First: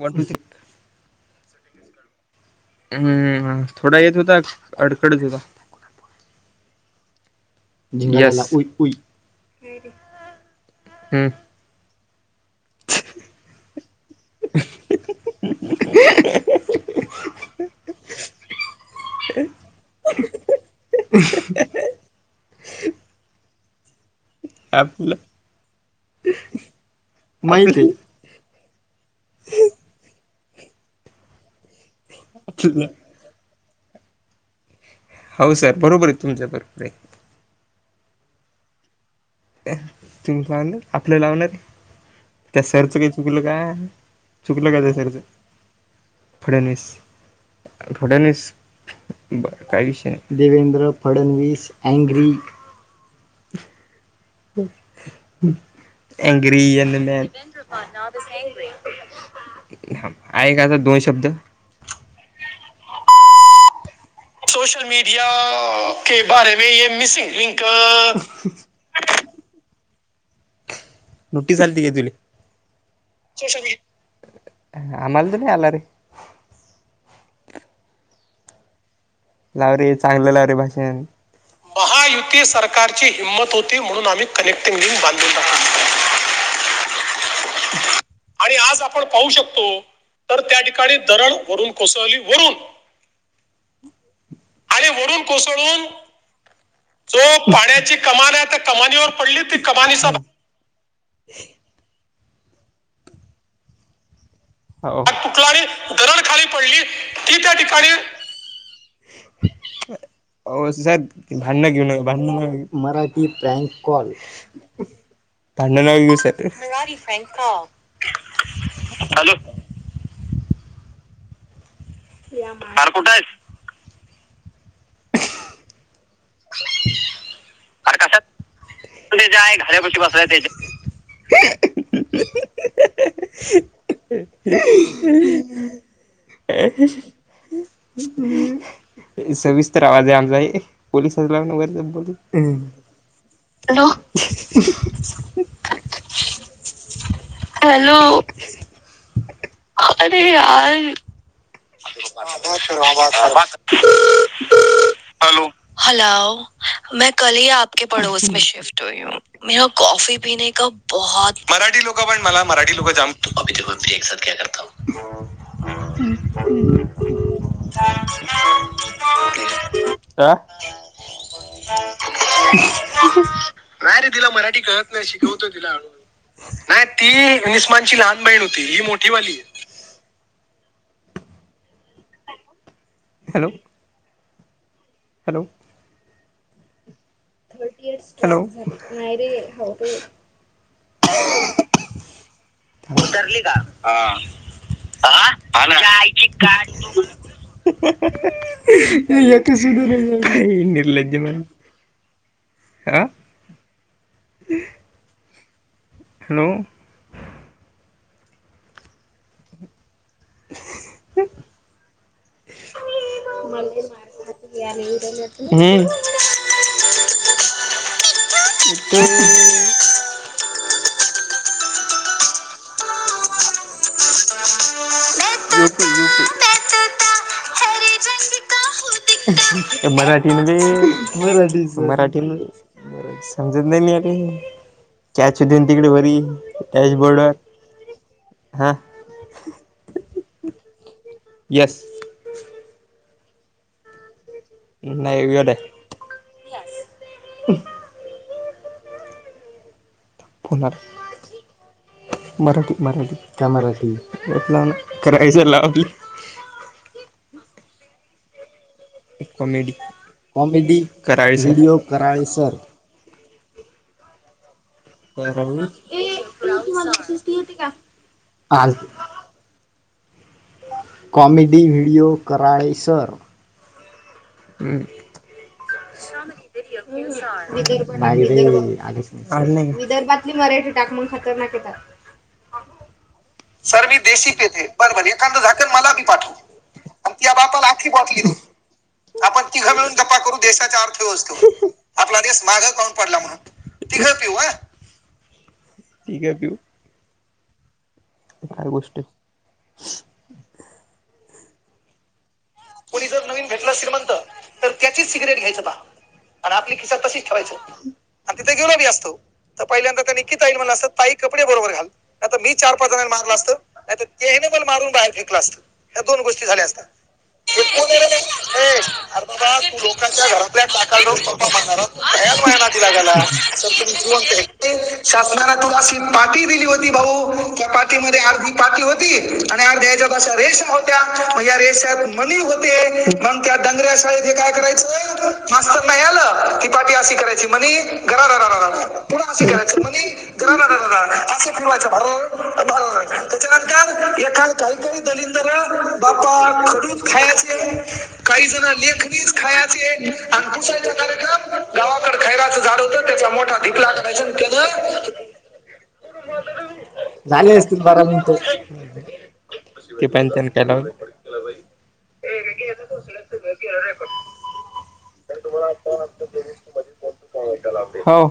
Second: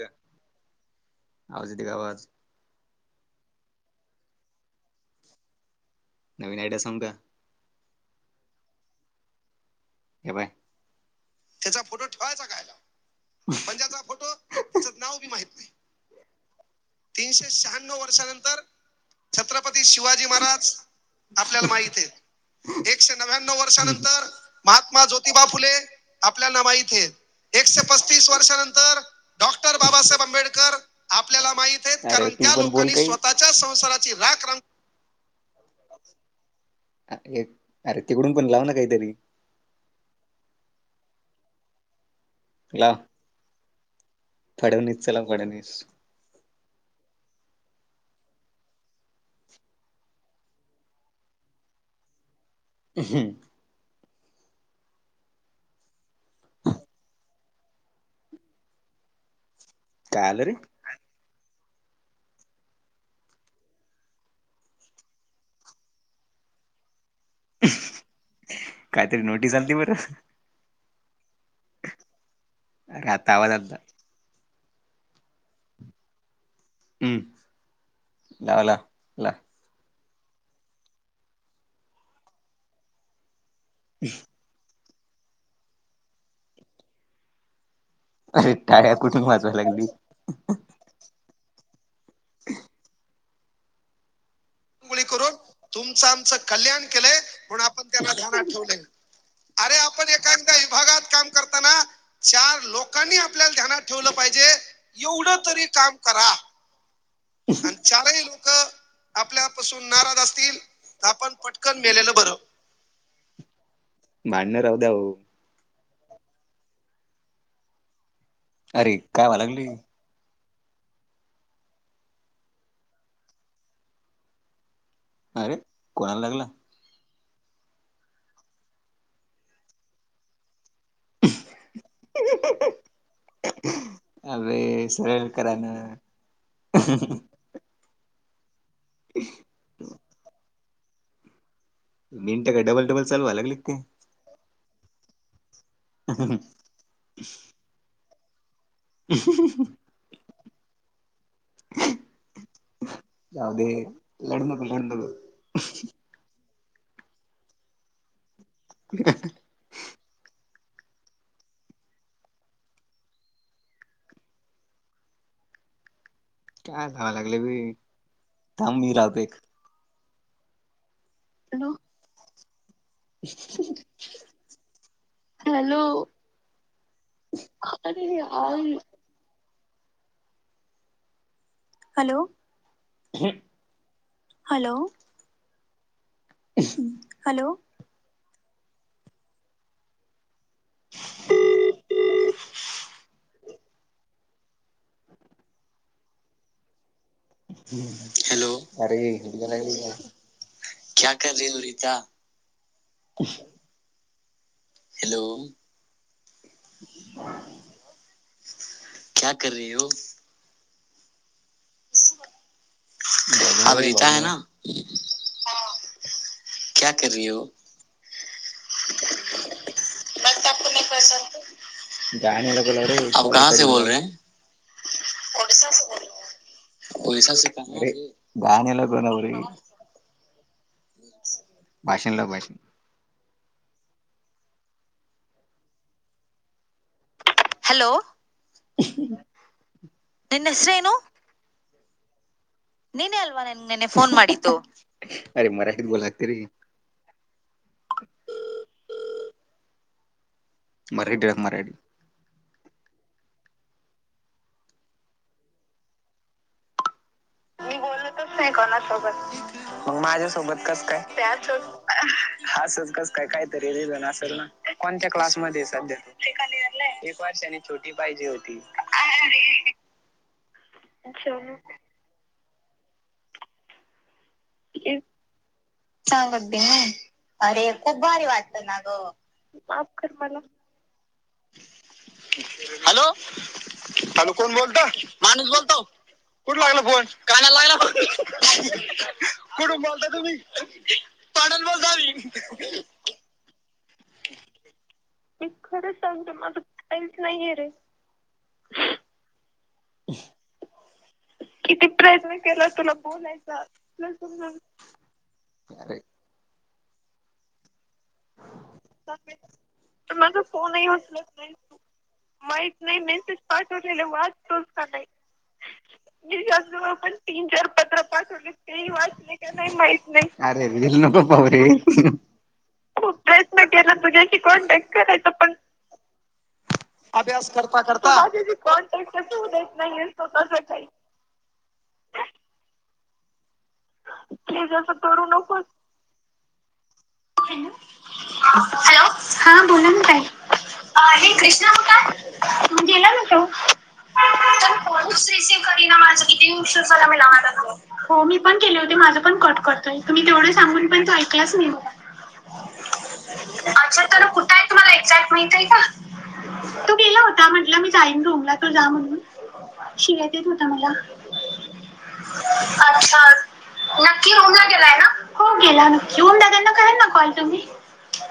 One two six आजते काा आवाज हम्म थोडा येत होता अडखडत होता. नवीन आयडया सांग का. ज [unintelligible] क बाय. त्याचा फोटो ठेवायचा कयला पणज्याचा फोटो त्याचं नाव बी माहित नाही. ह तीनशे शहाण्णव वर्षानंतर छत्रपती शिवाजी महाराज आपल्याला माहित आहे एकशे नव्याव वर्षर महात्मा आपलं जोतिबा फुले आपल्याला माहत आहे माहित एकशे आहे तस वर्षानंतर डॉक्टर बाबासाहेब आंबेडकर आपल्याला माहिित कारण त्या आपलं लोकांनी स्वतःच्या संसाराची राख रख हो सर बरोबर आहे तुमच्यां बरोबर आहे एक अरे तिकडून पण लाव ना काहीतरी तु लावणार आपल्या लावणार त्या सरचं काही चुकलं का चुकलं का जा सारचं फड्याणवीस फड्यावीस बर काही विषय नाही देवेंद्र फडणवीस अग्री ह हो हम् एंग्रि येन म ह आहे काचा दोन शब्द. सोशल मीडिया के बारे मे य मिसिंग. लिंक नोटीस आली त ग तुली. आम्हाल त नाही आला रे हम् लावला लाव रे चांगलं लाव रे भाषण महायुती सरकारची हिंमत होती म्हणून आम्ही कनेक्टिंग लिंक बांधून ट आणि आज आपण पाहू शकतो तर त्या ठिकाणी दरण वरून कोसळली वरून आणि रांगोळी वरून करून कोसळून तुमचं आमचं कल्याण केलंय जो म्हणून आपण पाण्याची त्यांना कमान आहे ध्यानात त्या कमानीवर पडली ती कमानी स त्या विभागात काम करताना चार लोकांनी आपल्याला ध्यानात ठेवलं पाहिजे [unintelligible] एवढं तरी काम दरड करा खाली पडली, ती त्या आणि ठिकाणी चारही लोक आपल्यापासून नाराज असतील आओ सर तर आपण भांडण पटकन घेऊन मेलेलं नका, बरं मराठी प्रँन्क भांडण लावाय वीस हायत. [inaudible] अरे! काय वा लागलय? आरं कुठे आहेस? अरे! कोणाला लागला? [inaudible] अरे कशात [unintelligible] [inaudible] हअ अ अ सविस्तर आवाज य आमचा ये [unintelligible] अहम् हॅलो! अह हम. हॅलो! हम अअअ अरे! यार [unintelligible] हॅलो! हॅलो! मैं कल ही आपके पडोस मे शिफ्ट हुई हु. मेरा कॉफी पिणे का बहोत मराठी लोक पण मला मराठी लोक जाम अभी तो [unintelligible] [unintelligible] आ हॅलो नाही रे तिला मराठी कळत नाही, शिकवतोय तिला हॅलो नाही ती निस्मानची अरे लहान बहीण यार होती, ही मोठी बहिण हॅलो! अहम hello hello! Hello! [unintelligible] Hello! Hello! नाहीय रे [unintelligible] उतरली का? [unintelligible] [inaudible] नाही निर्लज्ज मन आ [inaudible] [unintelligible] हॅलो! हॅलो! [unintelligible] क्या, कर रही हो? [unintelligible] क्या, कर रही हो. [unintelligible] [unintelligible] आप कहा से बोल रहे हैं. [unintelligible] मै तोता [unintelligible] मै तोता मराठी म्हणजे मराठीचं समजत नाही [unintelligible] हॅलो! हा [unintelligible] येस नाही वेड आहे [unintelligible] [unintelligible] मराठी [unintelligible] मराठी मराठी मराठी काय मराठी? [unintelligible] [unintelligible] कोणासोबत कॉमेडी मग माझ्यासोबत कॉमेडी कसं काय? [unintelligible] व्हिडिओ कराळे सर असंच कस काय? [inaudible] असेल ना कोणत्या क्लासमध्येय सध्या. Second year. [unintelligible] एक वर्षाने छोटी पाहिजे होती. आज [unintelligible] कॉमेडी व्हिडिओ, कराळे सर. हम्म. प्लीज [inaudible] माफ कर विदर्भातली मला मराठी. टाक मग, खतरनाक येतात. हॅलो. सर मी देशी कोण पेते. बोलता बर- बर. एखाद झाकण मला बी पाठव. कुठं लागला फोन आणि त्या काय बापाला आणखी बॉटली दे. आपण तिघं कुठून मिळून बोलता गप्पा तुम्ही करू देशाच्या पाडल अर्थव्यवस्थेवर. बोलता मी आपला देश माघ पडला म्हणून. तिघं पिऊ. आ. मी खरंच सांगते, माझं काहीच नाहीये रे. काय गोष्टी [unintelligible] किती प्रयत्न केला तुला कोणी जर नवीन बोलायचा. भेटला श्रीमंत तुला [unintelligible] तर त्याचीच सिगरेट घ्यायचं बा करेक्ट. आणि आपली खिश्यात तशीच ठेवायच. आणि तिथे गेलो बी असतो. सांगायचं, तर पहिल्यांदा त्या पण नक्की माझा ताईला म्हणल फोनही असतं. ताई उचलत कपडे नाही बरोबर घाल. आता मी माहित चार -पाच नाही जणांन मारला मेसेज असतं. नाही पाठवलेले तर त्याने वाचतोच मला का मारून नाही बाहेर फेकलं असत. या दोन मी गोष्टी झाल्या जास्त असत्या. पण तीन [inaudible] [inaudible] चार पत्र पाठवले तेही अरे वाचले बाबा का नाही तू माहित लोकांच्या नाही घरातल्या [unintelligible] [inaudible] खूप प्रयत्न केला तुझ्याशी कॉन्टॅक्ट करायचा पण अभ्यास करता [unintelligible] तू ती करता मध्ये अर्धी माझ्याशी पाटी होती कॉन्टॅक्ट कसं होऊ आणि देत अर्ध्या नाहीये [inaudible] स्वतःचा रेषा काही होत्या. [inaudible] रेष्यात मणी होते. मग त्या डांगऱ्या शाळेचं काय प्लीज करायचं असं [unintelligible] करू नकोस नाही आल की, पाटी अशी [inaudible] हॅलो हा बोला ना ताई हे कृष्णा [unintelligible] होता गेला ना तो त्याच्यानंतर तर फोनच रिसीव्ह करीना माझं किती उशीर झाला [unintelligible] मी लावायला लागलो. खायचे. हो मी काही पण जण केले होते माझं लेखनीच पण कट खायचे. करतोय तुम्ही आणि तेवढं सांगून कुसायचा पण तो ऐकलाच कार्यक्रम नाही मला गावा ड खैराचं झाड होत. [unintelligible] त्याचा मोठा धिकलाय अच्छा तर कुठं त्यान आहे तुम्हाला एक्झॅक्ट माहित आहे का? तो गेला [inaudible] होता झाले म्हटलं असतील मी बारा जाईन मिनिटं. रूमला तो जा म्हणून [unintelligible] [inaudible] छान. नक्की [unintelligible] गेलाय ना. हो गेला नक् [unintelligible] दा कॉल तुम्ही. हो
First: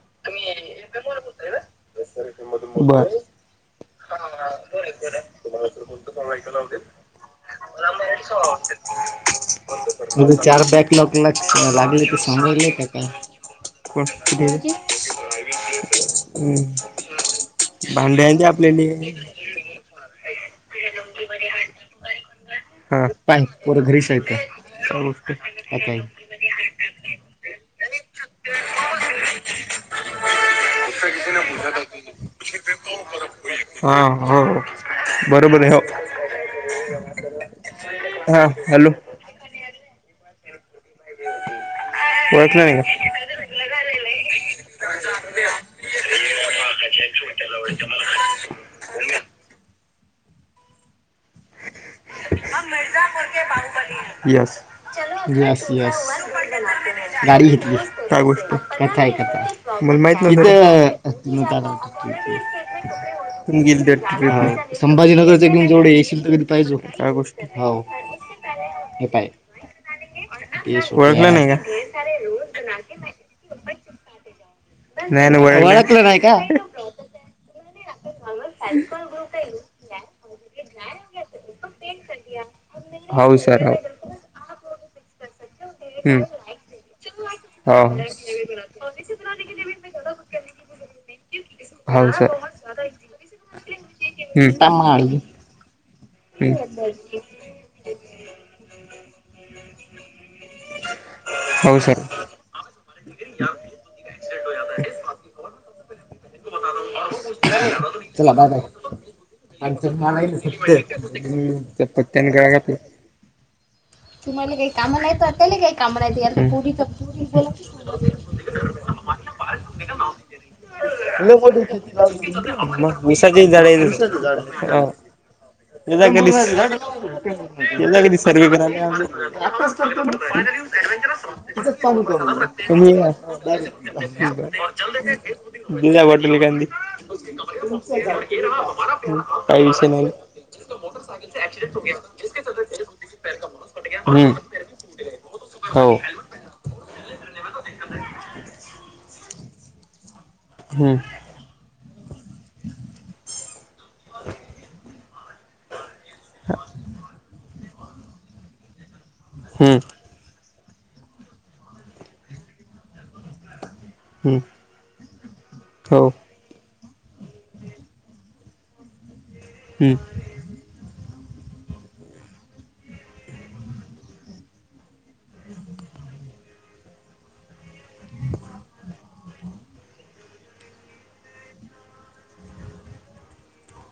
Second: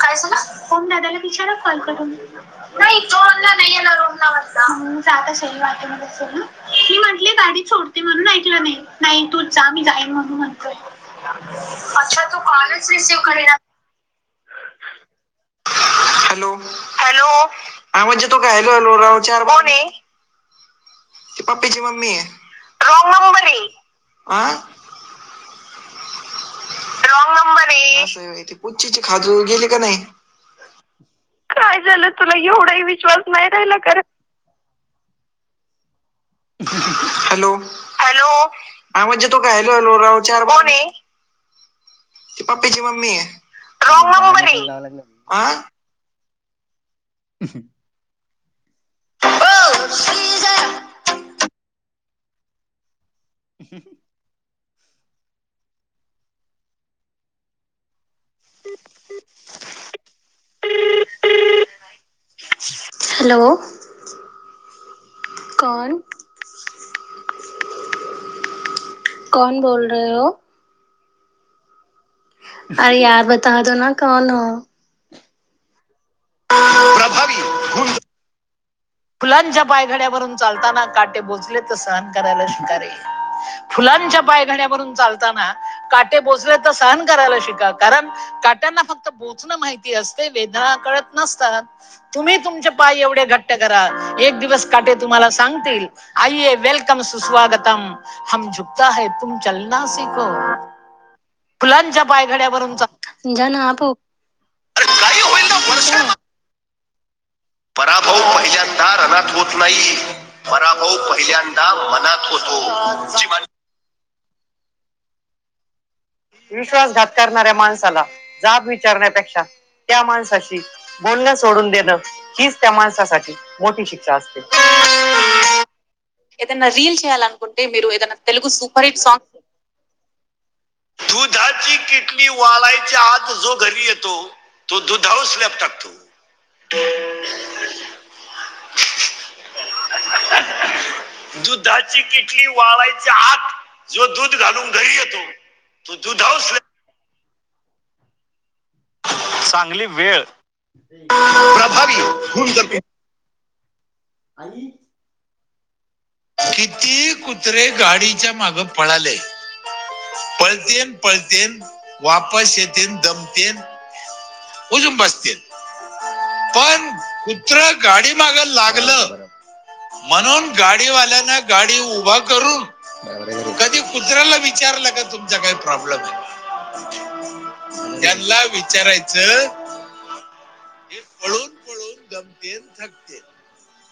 काय झालं. [unintelligible] दादाला तिचारा, कॉल करून. [unintelligible] बर ती म्हणली गाडी सोड. [inaudible] जाईन म्हणून चार म्हणतोय बॅक [unintelligible] लागले की अच्छा तू समजून कॉलच रिसीव घेतेत. करेना कोण [inaudible] हॅलो, हम्म. हॅलो. हा भांडी म्हणजे तू आणली हॅलो आपल्याले हॅलो राव चार. कोणय? पप्पीची मम्मीय. हा पान पोरं घरीच हायत. [inaudible] हा [unintelligible] काय झालं तुला. एवढाही विश्वास नाही राहिला का रे. हा हो. बरोबरय. हो. [inaudible] Hello, hello. हा हॅलो हा म्हणजे तो काय हॅलो हॅलो राव चार. कोणय? [inaudible] ओळखलं पप्पीची नाही का मम्मीय. राँग नंबरय. आं. [unintelligible] [inaudible] [inaudible] येस, येस, येस गाडी घेतली. काय गोल कथा आहे कथा मला माहित नाही [inaudible] हेलो बोल [inaudible] संभाजीनगरचे जेवढे येशील. [inaudible] पाहिजे ह्या गोष्टी. हो [inaudible] रहे हो येस, [inaudible] ओळखलं नाही का? [inaudible] खरे रूल. अरे यार बता दो ना कोण हो. नाही नाही ओळख ओळखलं नाहीय का. प्रभावी [unintelligible] फुलांच्या पायघड्यावररून चालताना काटे बोचले तर सहन करायला शिकारे! हो सर हो. च्या पाय घण्या भरून चालताना काटे बोसले तर सहन करायला शि हो कारण काट्यांना फक्त बोथन माहिती असते वेदनाकड नसतात तुम्ही तुमचे पाय एवढे घट्ट करा एक हम्म, दिवस काटे टमाळी तुम्हाला सांगतील. हम्म. आईये वेलकम सुस्वागतम हम झुक्ता ह तुम चलना सीखो. हो सर फुलांच्या पायघड्यावरूनचा जण आपो [unintelligible] [inaudible] चला बा बाय पहिल्यांदा रणात होत आणि नाही पराभव त्या पतनी ग घातली. ह [inaudible] तुम्हाला काही काम नाहीयेत वाटत्याली काही. काम रायाला विश्वासघात करणाऱ्या माणसाला जाब विचारण्यापेक्षा त्या माणसाशी बोलणं सोडून देणं हीच त्या [unintelligible] [unintelligible] विसा माणसासाठी मोठी शिक्षा असते झा [unintelligible] एकदा कधी येऊन जा कधी सर्वे करायला. आताचत दुधाची किटली वाळायच्या आत जो घरी येतो तो दुधावर स्लॅब [unintelligible] टाकतो घेऊन जा बॉटल एखादी. काही विषय नाही. दुधाची किटली वाळायच्या आत जो हम्म दूध घालून घरी येतो हो तो दूध चांगली वेळ हम्म प्रभावी होऊन आणि किती कुत्रे गाडीच्या माग पळाले. हम्म पळतेन पळतेन वापस येत दमते. हम्म! वजुन बस्तील. हो. पण कुत्र गाडी माग लागलं हम्म म्हणून गाडी गाडीवाल्या न गाडी उभा करून. कधी कुत्र्याला विचारलं का तुमचा काही प्रॉब्लेम आहे. त्यांना विचारायचं. हे पळून पळून दमतेन थकते.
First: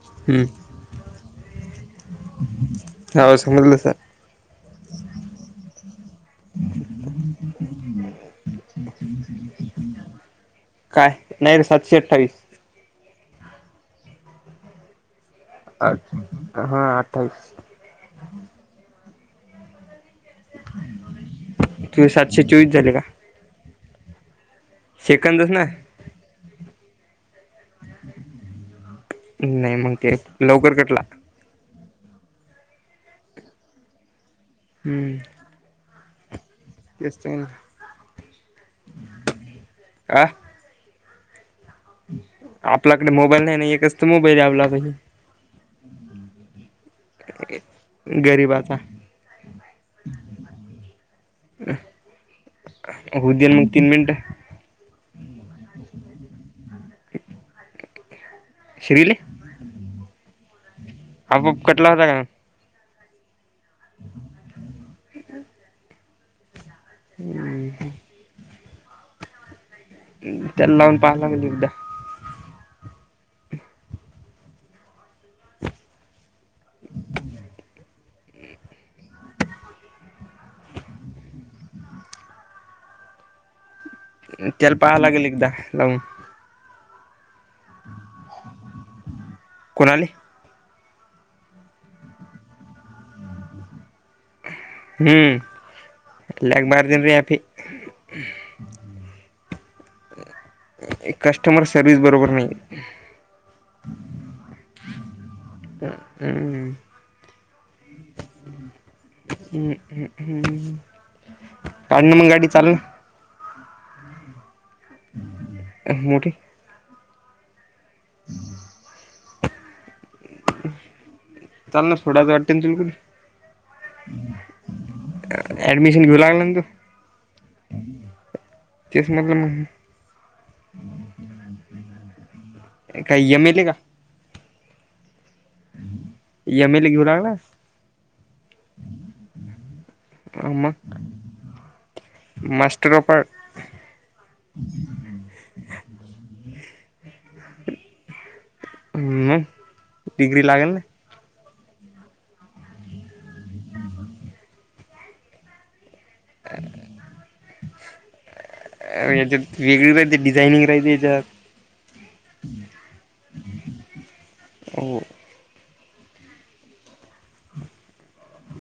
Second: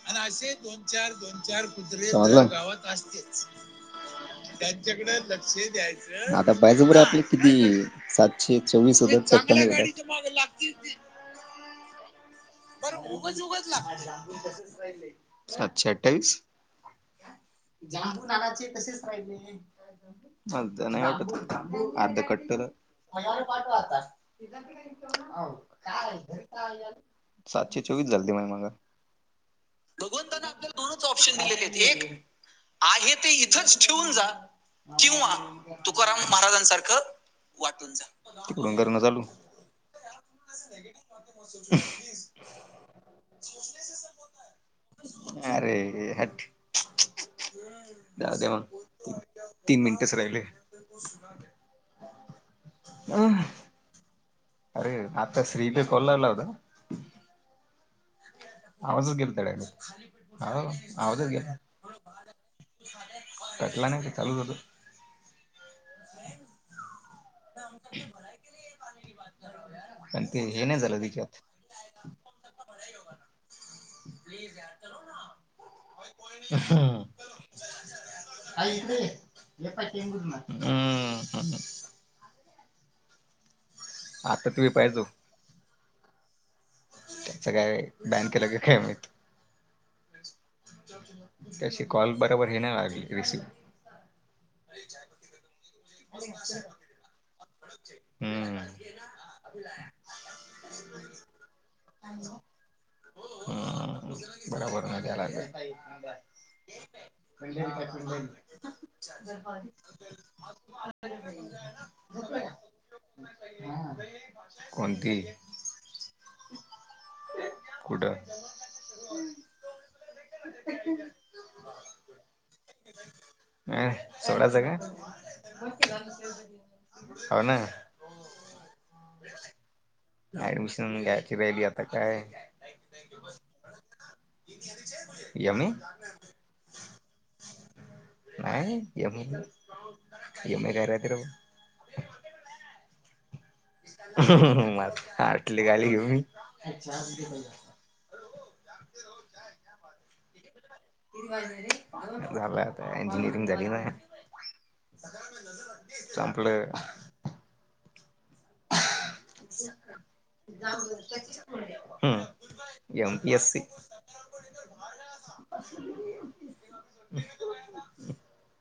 आणि हम्म असे दोन चार दोन चार कुत्रे गावात हो असतेच. समजलं सर त्यांच्याकडे लक्ष द्यायचं आता पाहिजे बर आपले किती सातशे चोवीस होत चकमी. काय नाही सातशे अठ्ठावीस. [unintelligible] सातशे अठ्ठावीस हा अठ्ठावीस जांबू नाचे कसेच राहिले. मजजा नाही वाटत होता तू अर्ध सातशे कट्टरठ. चोवीस झाले का हो सेकंदच ना [unintelligible] सातशे चोवीस झालते मा मा नाही मग ते आप लवकर कटला दोनच ऑप्शन दि एक आहे ते इथंच ठेवून जा हम्म किंवाग तुकाराम महाराजांसारखं तेच तर वाटून जा तिकडून कर चालू. काय. [unintelligible] आपल्याकडे मोबाईल नाही नाही एकच तर मोबाईल आहे आपल्याकडे. गरीबाचा. होद्यान मुग तीन मिनटा. अरे मता श्री पे कोलल हो. श्रीले आवाजच गेल त्या्यानी आवाजच गेला. आपोआप कटला होता का कटला नाही का चालूच होत. [inaudible] [inaudible] त्याला लावून पाहायला मिल एकदा. हम्. [unintelligible] हम्म. तेल पाहालागल एकदा लाऊन. त्या सग काय बॅन केलं काय काय माहित. कोणाली. त्याची कॉल बरोबर हे ना लागली रिसिव. हम्म एल्याग मारदन र अफी. हम्म. कस्टमर सर्विस बरोबर नाही. हम्म बरोबर मज्जा लागल्या. हम्म [inaudible] हम्मम्म हम् काढण मग गाडी चालल. कोणती. मोठी कुठं. चाल ना थोड्याच वाटेन तुलकून मी सोडायचं काय. ऍडमिशन घेऊ लागला ना तू. हो ना. तेसमधलं म. ऍडमिशन ग्याची बा बी आता काय. काय येमेते का. यम्मी. एम एल ए घेऊ लागला नाही एम एम काय मग रात्रभर मास्टर ऑफ आर्ट. म माझी तर आटली गाली घे मी [unintelligible] हम् डिग्री लागेल ना. झालं आता इंजिनियरिंग झाली ना. संपल. याच्यात वेगळी डिझाइनिंग राहिली याच्यात. हम् एम एस सी. हो